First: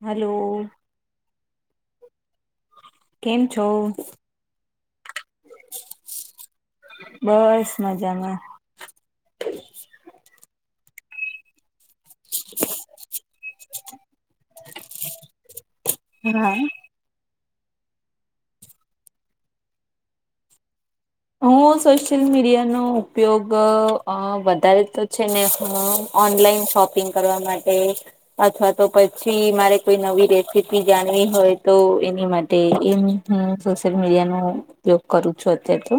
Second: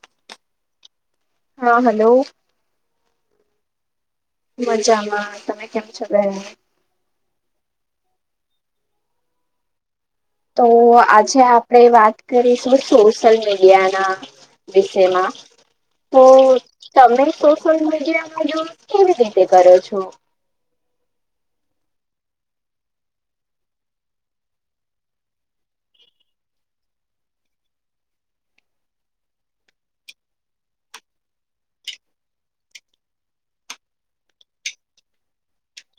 Hello હા hello કેમ છો મજામાં તમે કેમ છો બસ મજામાં તો આજે આપણે વાત કરીશું સોશિયલ મીડિયા ના વિષયમાં તો હા તમે સોશયલ મીડિયામાંઝ કેવી રીતે કરો છો હું સોશિયલ મીડિયાનોો ઉપયોગ વધારે તો છે ને હ ઓનલાઈન શોપિંગ કરવા માટે અથવા તો પછી મારે કોઈ નવી રેસીપી જાણવી હોય તો એની માટે એમ હ સોશિયલ મીડિયા નો ઉપયોગ કરું છું અત્ય્યારે તો.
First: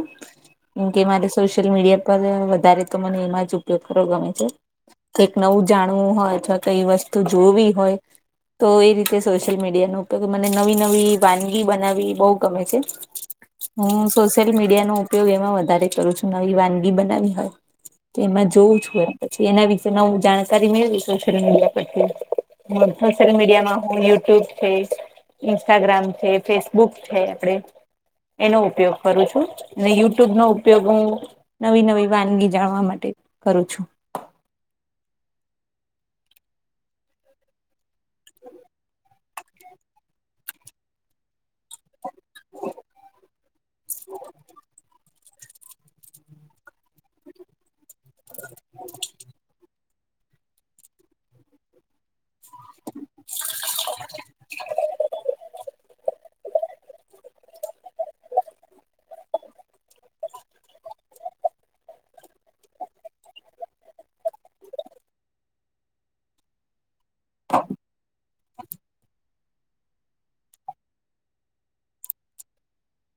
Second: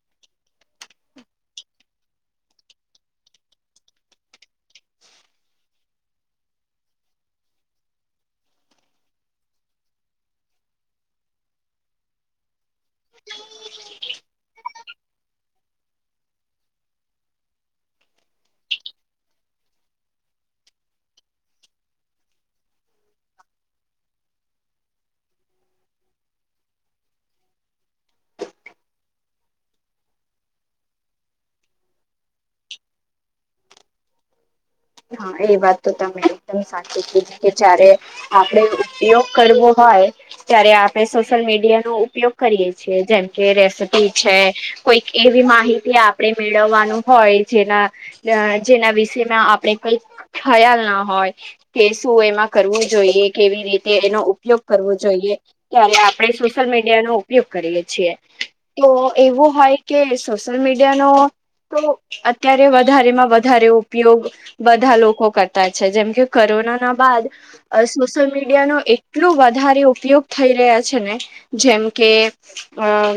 કેમ કે મારે સોશિયલ મીડિયા પર વધારે તો મને એમાં જ ઉપયોગ કરો ગમે છે. કઈક નવું જાણવું હોય અથવા કઈ વસ્તુ જોવી હોય. તો એ રીતે સોશિયલ મીડિયાનો ઉપયોગ મને નવી નવી વાનગી બનાવી બહુ ગમે છે. હું સોશિયલ મીડિયા [unintelligible] ઉપયોગ એમાં વધારે કરું છું નવી વાનગી બનાવી હોય. તો એમાં જોઉું છું એ પછી એના વિશે હું જાણકારી મેળવી સોશિયલ મીડિયા પરથી. હું સોશિયલ મીડિયામાં હું યુટ્યુબ છે. ઇન્સ્ટાગ્રામ છે, ફેસબુક છે, આપડે એનો ઉપયોગ કરું છું. અને યુટ્યુબ નો ઉપયોગ હું નવી નવી વાનગી જાણવા માટે કરું છું. હા એ વાત તો તમે એકદમ સાચી કીધી કે જારે આપડે ઉપયોગ કરવો હોય ત્યારે આપણે સોશિયલ મીડિયા [unintelligible] ઉપયોગ કરીયે છીએ જેમ કે રેસીપી છે, કોઈ. એવી માહિતી આપણે મેળવવાનું હોય જેના જેના વિષમાં આપણે. કઈ ખયાલ ના હોય. કે શું એમાં કરવું જોઈએ કેવી રીતે એનો ઉપયોગ કરવો જોઈએ. ત્યારે આપડણે સોશિયલ મીડિયા નો ઉપયોગ કરીએે છીએ. તો એવું હોય કે સોશિયલ મીડિયા નો. તો અત્યારે વધારેમાં વધારે ઉપયોગ. બધા લોકો કરતા છે, જેમ કે કોરોના ના બાદ. અ સોશિયલ મીડિયા નો એટલોું વધારે ઉપયોગ થઈ રહ્યા છે, ને. જેમ કે અમ.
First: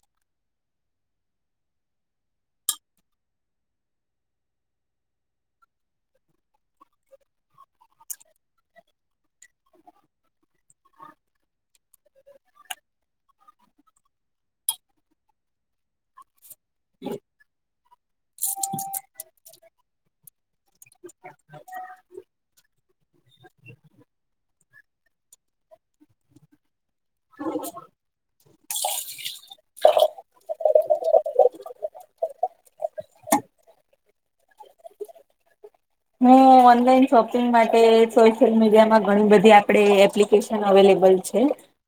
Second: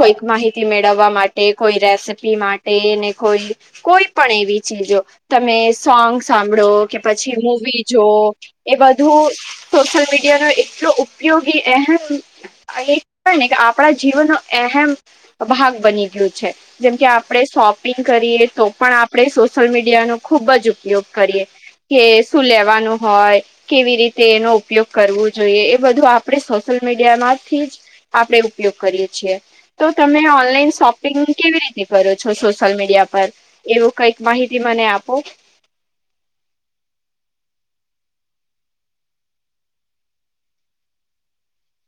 કોઈક માહિતી મેળવવા માટે કોઈ રેસીપી માટે ને કોઈ. કોઈ પણ એવી ચીજો તમે. સોંગ સાંભળો કે પછી મવી જો એ બધું. સોશિયલ મીડિયા નો એટલો ઉપયોગી [unintelligible] એહેવાય ને કે આપડા જીવન ન અહેમ ભાગ બની [unintelligible] છે. જેમકે આપણે શોપિંગ કરીએ તો પણ આપડણે સોશિયલ મીડિયાનોો ખુબ જ. [unintelligible] ઉપયોગ કરીએ કે શું લેવાનું હોય. કેવી રીતે એનો ઉપયોગ કરવો જોઈએ એ બધું આપણે સોશિલ મીડિયામાંથી જ. આપણેે ઉપયોગ કરીએ છીએ. તો તમે ઓનલાઈન શોપિંગ કેવી રીતે કરો છો સોશિયલ મીડિયા પર. એવું કઈક માહિતી મને આપો. હું ઓનલાઈન શોપિંગ માટે સોશિયલ મીડિયામાં ઘણી બધી [unintelligible] એપ્લિકેશન અવેલેબલ છે.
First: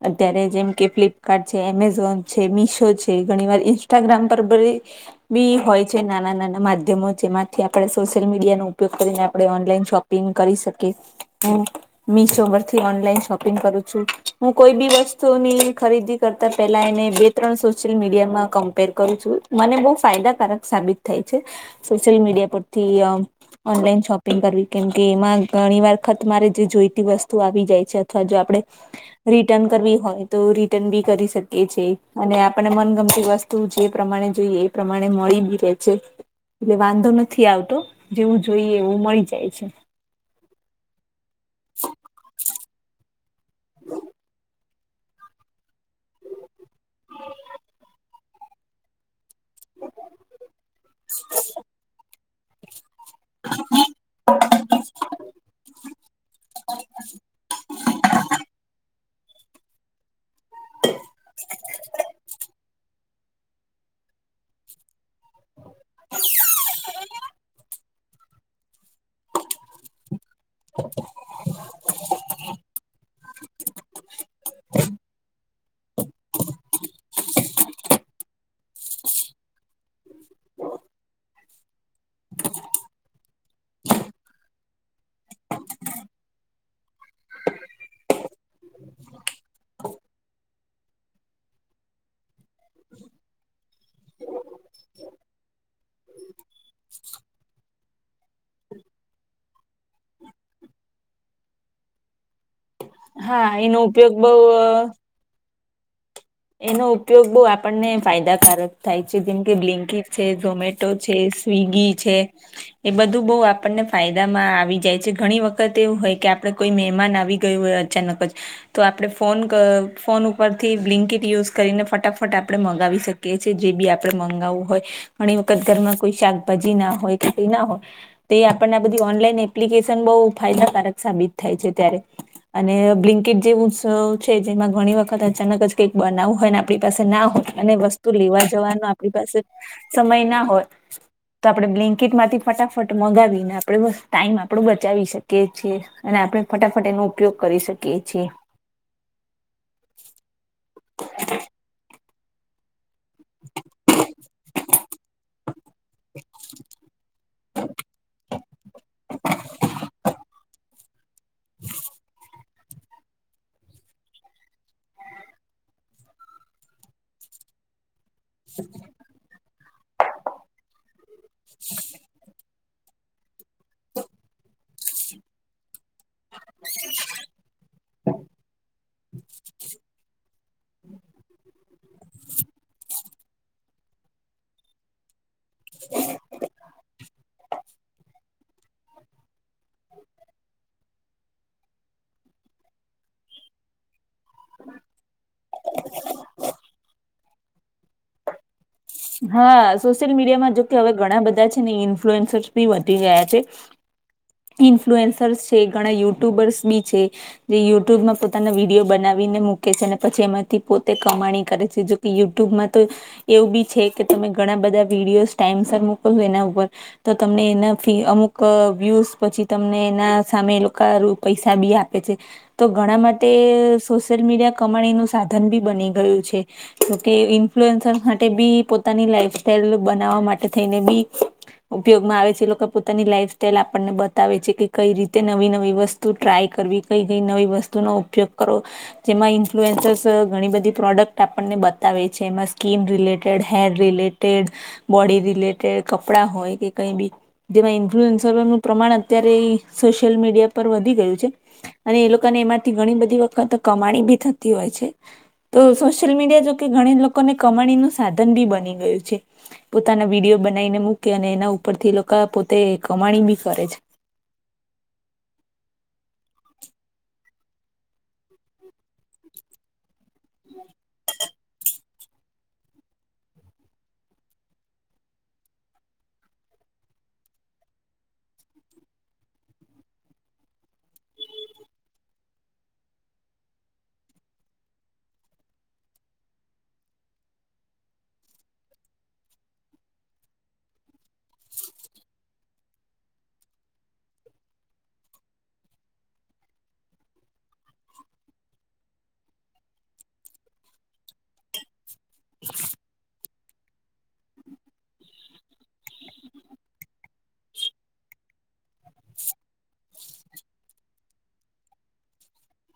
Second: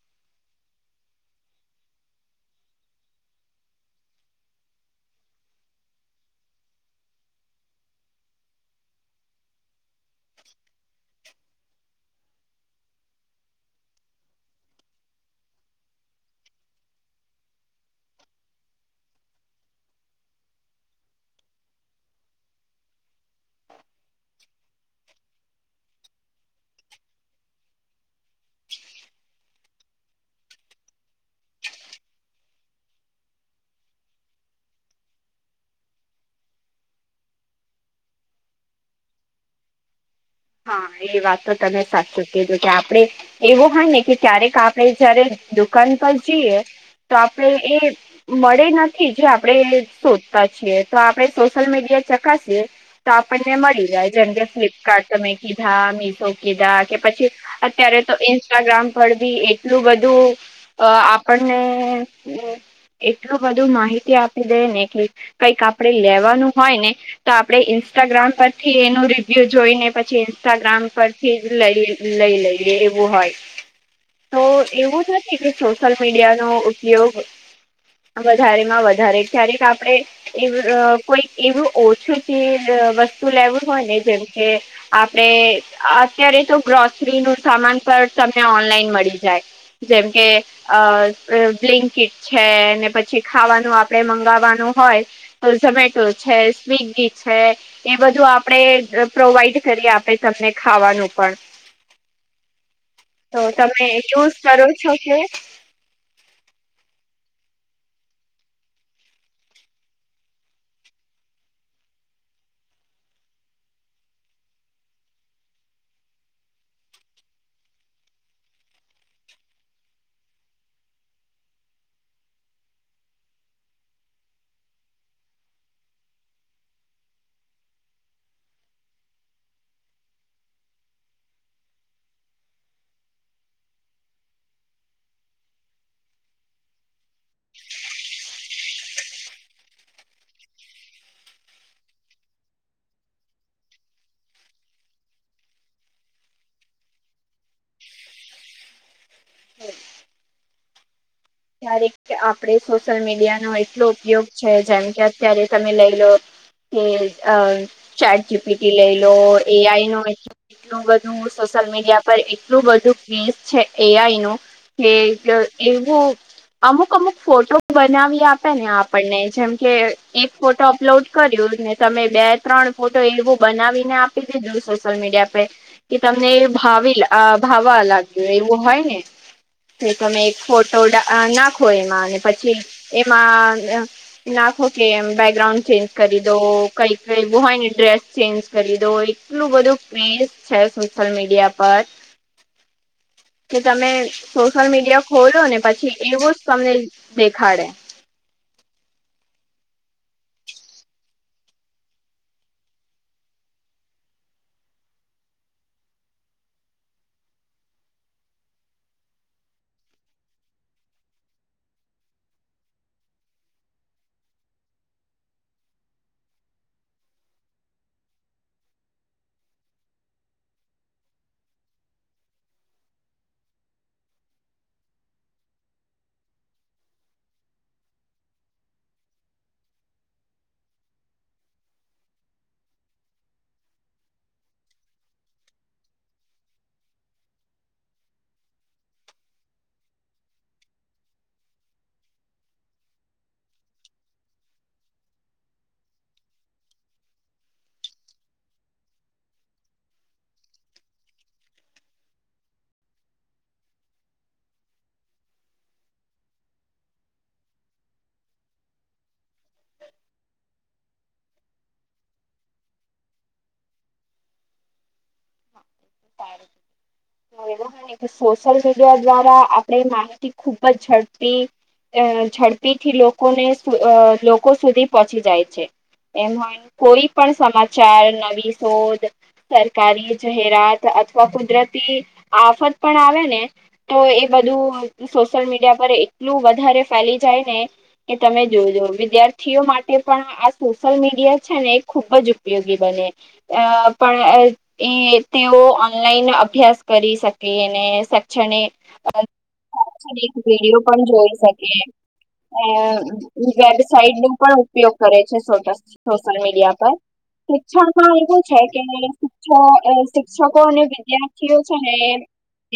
અત્યારે જેમ કે ફ્લિપકાર્ટ છે, એમેઝોન છે, મીશો છે, ઘણી વાર ઇન્સ્ટાગ્રામ પર [unintelligible] બી હોય છે, નાના નાના માધ્યમો જેમાંથી આપે સોશિયલ મીડિયા નો ઉપયોગ કરીને. આપણે ઓનલાઈન શોપિંગ કરી શકીએ હમ. મિશો પરથી ઓનલાઈન શોપિંગ કરું છું, હું કોઈ બી વસ્તુની ખરીદી કરતા પેલા એને બે. [unintelligible] સોશિયલ મીડિયામાં કમ્પેર કરું છું મને બહુ ફાયદાકારક સાબિત થાય છે. સોશિયલ મીડિયા પરથી ઓનલાઈન શોપિ. [unintelligible] કેમ કે એમાં ઘણી વરખત મારે જે જોઈતી વસ્તુ આવી જાય છે, અથવા જો આપણે. રિટન કરવી હોય તો રિટર્ન બી કરી શકી છી અને આપને મનગમતી વસ્તુ. તું જે પ્રમાણે જોઈએ એ પ્રમાણે મળી બી રે છે. એટલે વાંધો નથી આવતો જેવું જોઈએ એવું મળી જાય છે. હા એ વાત તો તમે સાચું [unintelligible] કે આપડણે. એવું હોય ને કે ક્યારેક આપણેે જયારે દુકાન પર જઈએ. તો આપણેે એ મળે નથી જે આપ. આપણે શોધતા છીએ તો આપણે સોશિયલ મીડિયા તો આપણને મળી જાય જેમ કે ફ્લિપકાર્ટ તમે કીધા મીસો કીધા કે પછી અત્યારે તો ઇન્સ્ટાગ્રામ પર બી એટલું બધુ અ આપણને એટલું બધું માહિતી આપી દે ને કે કઈક આપડે લેવાનું હોય ને તો આપડે ઇન્સ્ટાગ્રામ પરથી એનું રિવ્યુ જોઈને પછી ઇન્સ્ટાગ્રામ પરથી જ લ લઈ લઈએ એવું હોય. તો એવું છે કે સોશિયલ મીડિયાનો ઉપયોગ વધારે માં વધારે ક્યારેક આપડે એ કોઈ એવું ઓછું જે વસ્તુ લેવું હોય ને જેમકે આપડે અત્યારે તો ગ્રોસરી નું સામાન પણ તમને ઓનલાઈન મળી જાય. જેમ કે અ બ્લિંકિટ છે ને પછી ખાવાનું આપડે મંગાવવાનું હોય ઝોમેટો છે સ્વિગી છે એ બધું આપડે પ્રોવાઈડ કરી આપે તમને ખાવાનું પણ. તો હા એનો તમે ઉપયોગ બહુ ચુઝ અ, કરો છો કે. એનો ઉપયોગ બહુ આપણને ફાયદાકારક થાય છે જેમ કે બ્લિન્કીટ છેઝોમેટો ટો છે સ્વગી છે. એ બધું બહું આપણને ફાયદામાં આવી જાય છે ઘણી વખત એવું હોય કે આપડે કોઈ મહેમાન આવી ગયું હોય છે તો આપ ફો ફોન ઉપરથી બિલનકિટ યુઝ કરીને ફટાફટ આપણે મંગાવી શકીએ છીએ જે બી આપણે મગાવવું હોય. ઘણી વખત ઘરમાં કોઈ શાકભાજી ના હોય કે તે ના હોય. તે આપણને બધી ઓનલાઈન એપ્લિકેશન બહુ ફાયદાકારક સાબિત થાય છે ત્યારે. અને બ્લિન્કેટ જેવ ઉવ છે જેમાં ઘણી વખત અચાનક જ કેક બનાવું હોય ને આપણી પાસે ના હોય અને વસ્તુ લેવા જવાનું આપણી પાસે સમય ના હોય તો આપડણે બ્લેન્કેટમાંથી ફટાફટ મગાવીને આપડે બસ ટાઈમ આપડો બચાવી શકીએ છીએ. અને આપણે ફટાફટ એનો ઉપયોગ કરી શકીએ છીએ. [unintelligible] ક્યારે આપડે સોશિયલ મીડિયાનો એટલો ઉપયોગ છે જેમ કે અત્યારે તમે લઈ લો કે અ ચેટ જીપીટી લઈ લો એઆઈ નો હે એટલું બધું સોશિયલ મીડિયા પર એક એટલું બધું ક્વિઝ છે એ આઈ નું કે એવું અમુક અમુક ફોટો બનાવી આપે ને આપણને જેમકે એક ફોટો અપલોડ કર્યું ને તમે બે ત્રણ ફોટો એવું બનાવીને આપી દીધું સોશિયલ મીડિયા પે કે તમને ભાવી આ ભાવવા લાગ્યું એવું હોય ને. એ તમે એક ફોટો નાખો એમાં અને પછી એમાં નાખો કે એમ બેકગ્રાઉન્ડ ચેન્જ કરી દો કઈક એવું હોય ને ડ્રેસ ચેન્જ કરી દો આટલું બધું ક્વિઝ છે સોશિયલ મીડિયા પર કે તમે સોશિયલ મીડિયા ખોલ્યો ને પછી એવું જ તમને દેખાડે હા સોશિયલ મીડિયામાં જોકે હવે ઘણા બધા છે ને ઇન્ફ્લુઅન્સર્સ બી વધી ગયા છે. [inaudible] ઇન્ફ્લુએન્સર્સ છે ઘણા યુટ્યુબર્સ બી છે. જે યુટ્યુબમાં પોતાના વિડીયો બનાવીને મૂકે છે અને પછી એમાંથી પોતે કમાણી કરે છે જો યુટ્યુબમાં તો એવું બી છે કે તમે ઘણા બધા વિડીયોસ ટાઈમસ મોકલ છો એના ઉપર તો તમને એના અમુક વ્યુઝ પછી તમને એના સામે એ લોકો પૈસા બી આપે છે. તો ઘણા માટે સોશિયલ મીડિયા કમાણીનું સાધન બી બની ગયું છે. જોકે ઇન્ફ્લુઅન્સ માટે બી પોતાની લાઈફ સાઈલ બનાવવા માટે થઈને બી ઉપયોગમાં આવે છે એ લોકો પોતાની લાઈફ સ્ટાઈલ આપણને બતાવે છે કે કઈ રીતે નવી નવી વસ્તુ ટ્રાય કરવી કઈ કઈ નવી વસ્તુનો ઉપયોગ કરવો જેમાં ઇન્ફ્લુએન્સર્સ ઘણી બધી પ્રોડક્ટ આપણને બતાવે છે એમાં skin related hair related body related કપડા હોય કે કઈ બી જેમાં ઇન્ફ્લુઅન્સરનું પ્રમાણ અત્યારે સોશિયલ મીડિયા પર વધી ગયું છે. અને એ લોકોને એમાંથી ઘણી બધી વખત કમાણી બી થતી હોય છે. તો સોશિયલ મીડિયા જોકે ઘણી લોકોને કમાણીનું સાધન બી બની ગયું છે. પોતાના વિડીયો બનાવીને મૂકે અને એના ઉપરથી લોકો પોતે કમાણી બી કરે છે. હા એનો અને સોશિયલ મીડિયા દ્વારા આપણે માહિતી ખુબ જ ઝડપી અ ઝડપીથી લોકોને અ લોકો સુધી પહોંચી જાય છે. એમ હોય કોઈ પણ સમાચાર નવી શોધ સરકારી જાહેરાત અથવા કુદરતી આફત પણ આવે ને તો એ બધું સોશિયલ મીડિયા પર એટલું વધારે ફેલી જાય ને કે તમે જોજો વિદ્યાર્થીઓ માટે પણ આ સોશિયલ મીડિયા છે ને એ ખુબ જ ઉપયોગી બને અ પણ અ એ તેઓ ઓનલાઈન અભ્યાસ કરી શકે અને શૈક્ષણિક અ એક વિડીયો પણ જોઈ શકીએ અ હું જ્યારે સાઇટ નું પણ ઉપયોગ કરે છે સોશિ સોશિયલ મીડિયા પર શિક્ષામાં એવું છે કે તો એ શિક્ષકો અને વિદ્યાર્થીઓ છે ને એ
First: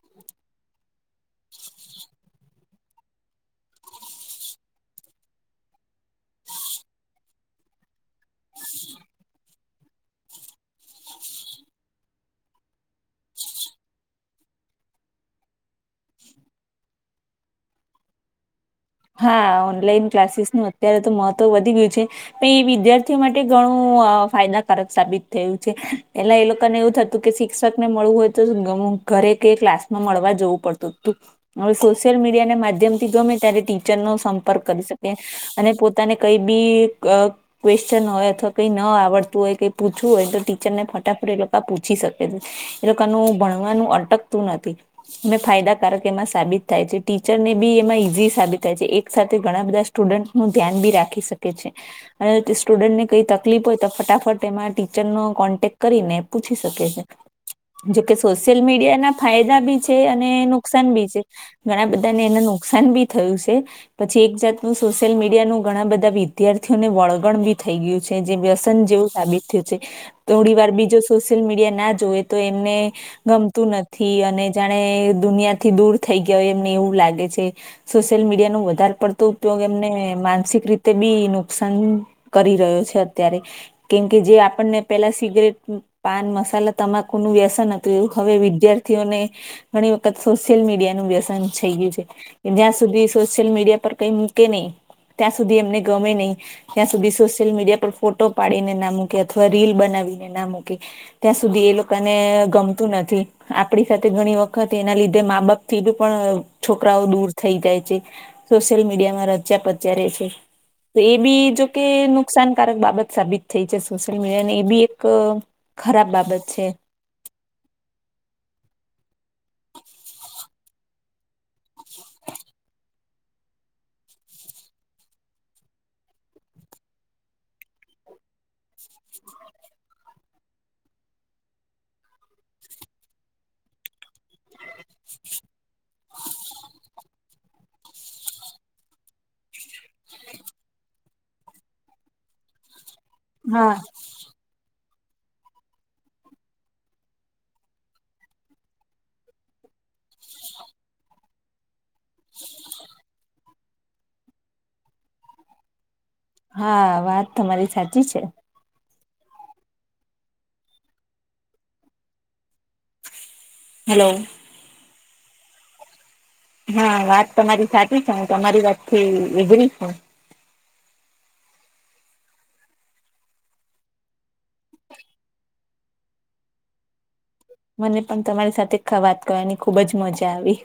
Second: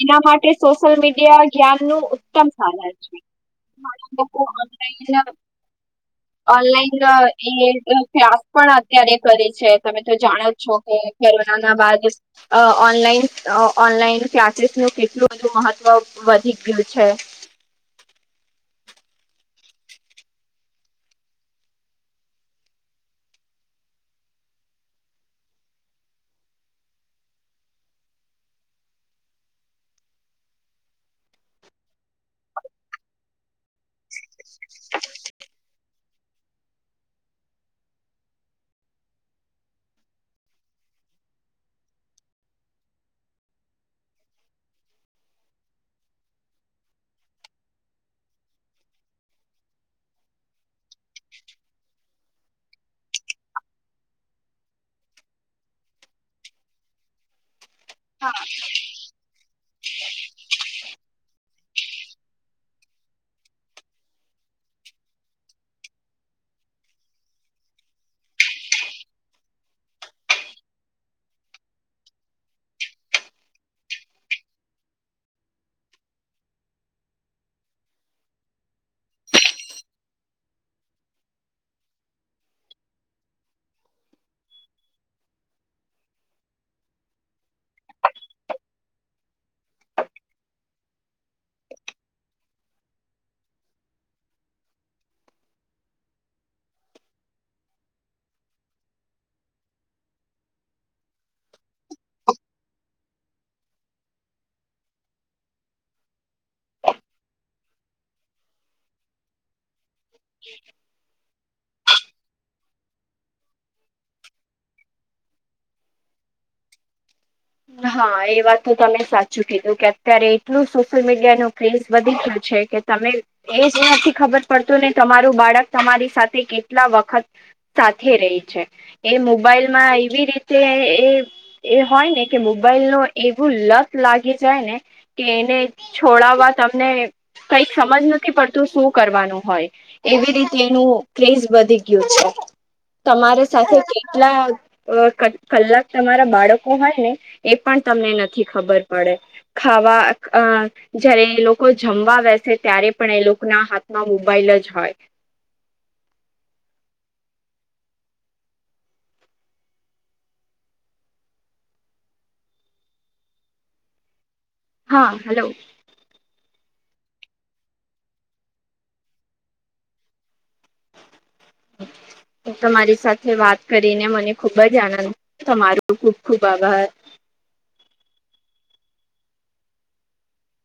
એના માટે સોશિયલ મીડિયા જ્ઞાન નું ઉત્તમ સાધન છે. મા લોકો ઓનલાઈન ના ઓનલાઈન ના એ ક્લાસ પણ અત્યારે કરે છે તમે તો જાણો જ છો કે ચલો ના ના બાર વર્ષ અ ઓનલાઈન ઓનલાઈન ક્લાસીસ નું કેટલું બધું મહત્વ વધી ગયું છે. હા ઓનલાઈન ક્લાસીસ નું અત્યારે તો મહત્વ વધી ગયું છે. પે એ વિદ્યાર્થીઓ માટે ઘણું ફાયદાકારક સાબિત થયું છે પેલા એ લોકોને એવું થતું કે શિક્ષક ને મળવું હોય તો ઘરે કે ક્લાસ માં મળવા જવું પડતું હતું હવે સોશિયલ મીડિયા ના માધ્યમ થી ગમે ત્યારે ટીચરનો સંપર્ક કરી શકે. અને પોતાને કઈ બી અ ક્વેશ્ચન હોય અથવા કઈ ન આવડતું હોય કઈ પૂછવું હોય તો ટીચર ને ફટાફટ એ લોકા પૂછી શકે છે. એ લોકાનું ભણવાનું અટકતું નથી. એ ફાયદાકારક એમાં સાબિત થાય છે ટીચર ને બી એમાં ઈઝી સાબિત થાય છે એક સાથે ઘણા બધા સ્ટુડન્ટ નું ધ્યાન બી રાખી શકે છે. અને તે સ્ટુડન્ટને કઈ તકલીફ હોય તો ફટાફટ એમાં ટીચરનો કોન્ટેક કરીને પૂછી શકે છે. જો કે સોશયલ મીડિયા ના ફાયદા બી છે અને નુકસાન બી છે ઘણા બધાને એને નુકસાન બી થયું છે પછી એક જાતનું સોશિયલ મીડિયાનું ઘણા બધા વિદ્યાર્થીઓને વળગણ બી થઈ ગયું છે જે વ્યસન જેવું સાબિત થયું છે થોડી વાર બીજો સોશિયલ મીડિયા ના જોવે તો એમને ગમતું નથી અને જાણે દુનિયા થી દૂર થઈ ગયો એમને એવું લાગે છે. સોશિયલ મીડિયા નુ વધારે પડતો ઉપયોગ એમને માનસિક રીતે બી નુકસાન કરી રહ્યો છે અત્યારે કેમ કે જે આપણને પેલા સિગરેટ પાન મસાલા તમાકુ નું વ્યસન હતું હવે વિદ્યાર્થીઓને ઘણી વખત સોશિયલ મીડિયા નું વ્યસન થઈ ગયું છે કે જ્યાં સુધી સોશિયલ મીડિયા પર કઈ મૂકે નહી ત્યાં સુધી એમને ગમે નહી. ત્યાં સુધી સોશિયલ મીડિયા પર ફોટો પાડીને ના મૂકે અથવા રીલ બનાવીને ના મૂકે ત્યાં સુધી એ લોકોને ગમતું નથી. આપડી સાથે ઘણી વખત એના લીધે મા બાપ થી પણ છોકરાઓ દૂર થઈ જાય છે સોશિયલ મીડિયામાં રચ્યા પચ્યા રે છે તો એ બી જો કે નુકસાનકારક બાબત સાબિત થઈ છે સોશિયલ મીડિયા ને એ બી એક ખરાબ બાબત છે. હા એ વાત તો તમે સાચું કીધું કે અત્યારે એટલું સોશિયલ મીડિયા નુ ક્રેઝ વધી ગયો છે કે તમે એ જ નથી ખબર પડતું ને તમારું બાળક તમારી સાથે કેટલા વખત સાથે રેય છે, એ મોબાઈલમાં એવી રીતે એ એ હોય ને કે મોબાઈલ નો એવું લત લાગી જાય ને કે એને છોડવા તમને કઈક સમજ નથી પડતું શું કરવાનું હોય એવી રીતે એનું ક્રેઝ વધી ગયું છે. તમારી હા સાથે કેટલા અ ક કલાક તમારા બાળકો હોય ને એ પણ તમને નથી ખબર પડે ખાવા અ જયારે એ લોકો જમવા વે છે, ત્યારે પણ એ લોકના હાથમાં મોબાાઈલ જ હોય હા વાત તમારી સાચી છે. હેલો. હા હાલો. હા વાત તમારી સાચી છે, હું તમારી વાતથી એગરી છું હું તમારી સાથે વાત કરીને મને ખુબ જ આનંદ તમારુ ખુબ ખુબ આભાર મને પણ તમારી સાથે વાત કરવાની ખુબ જ મજા આવી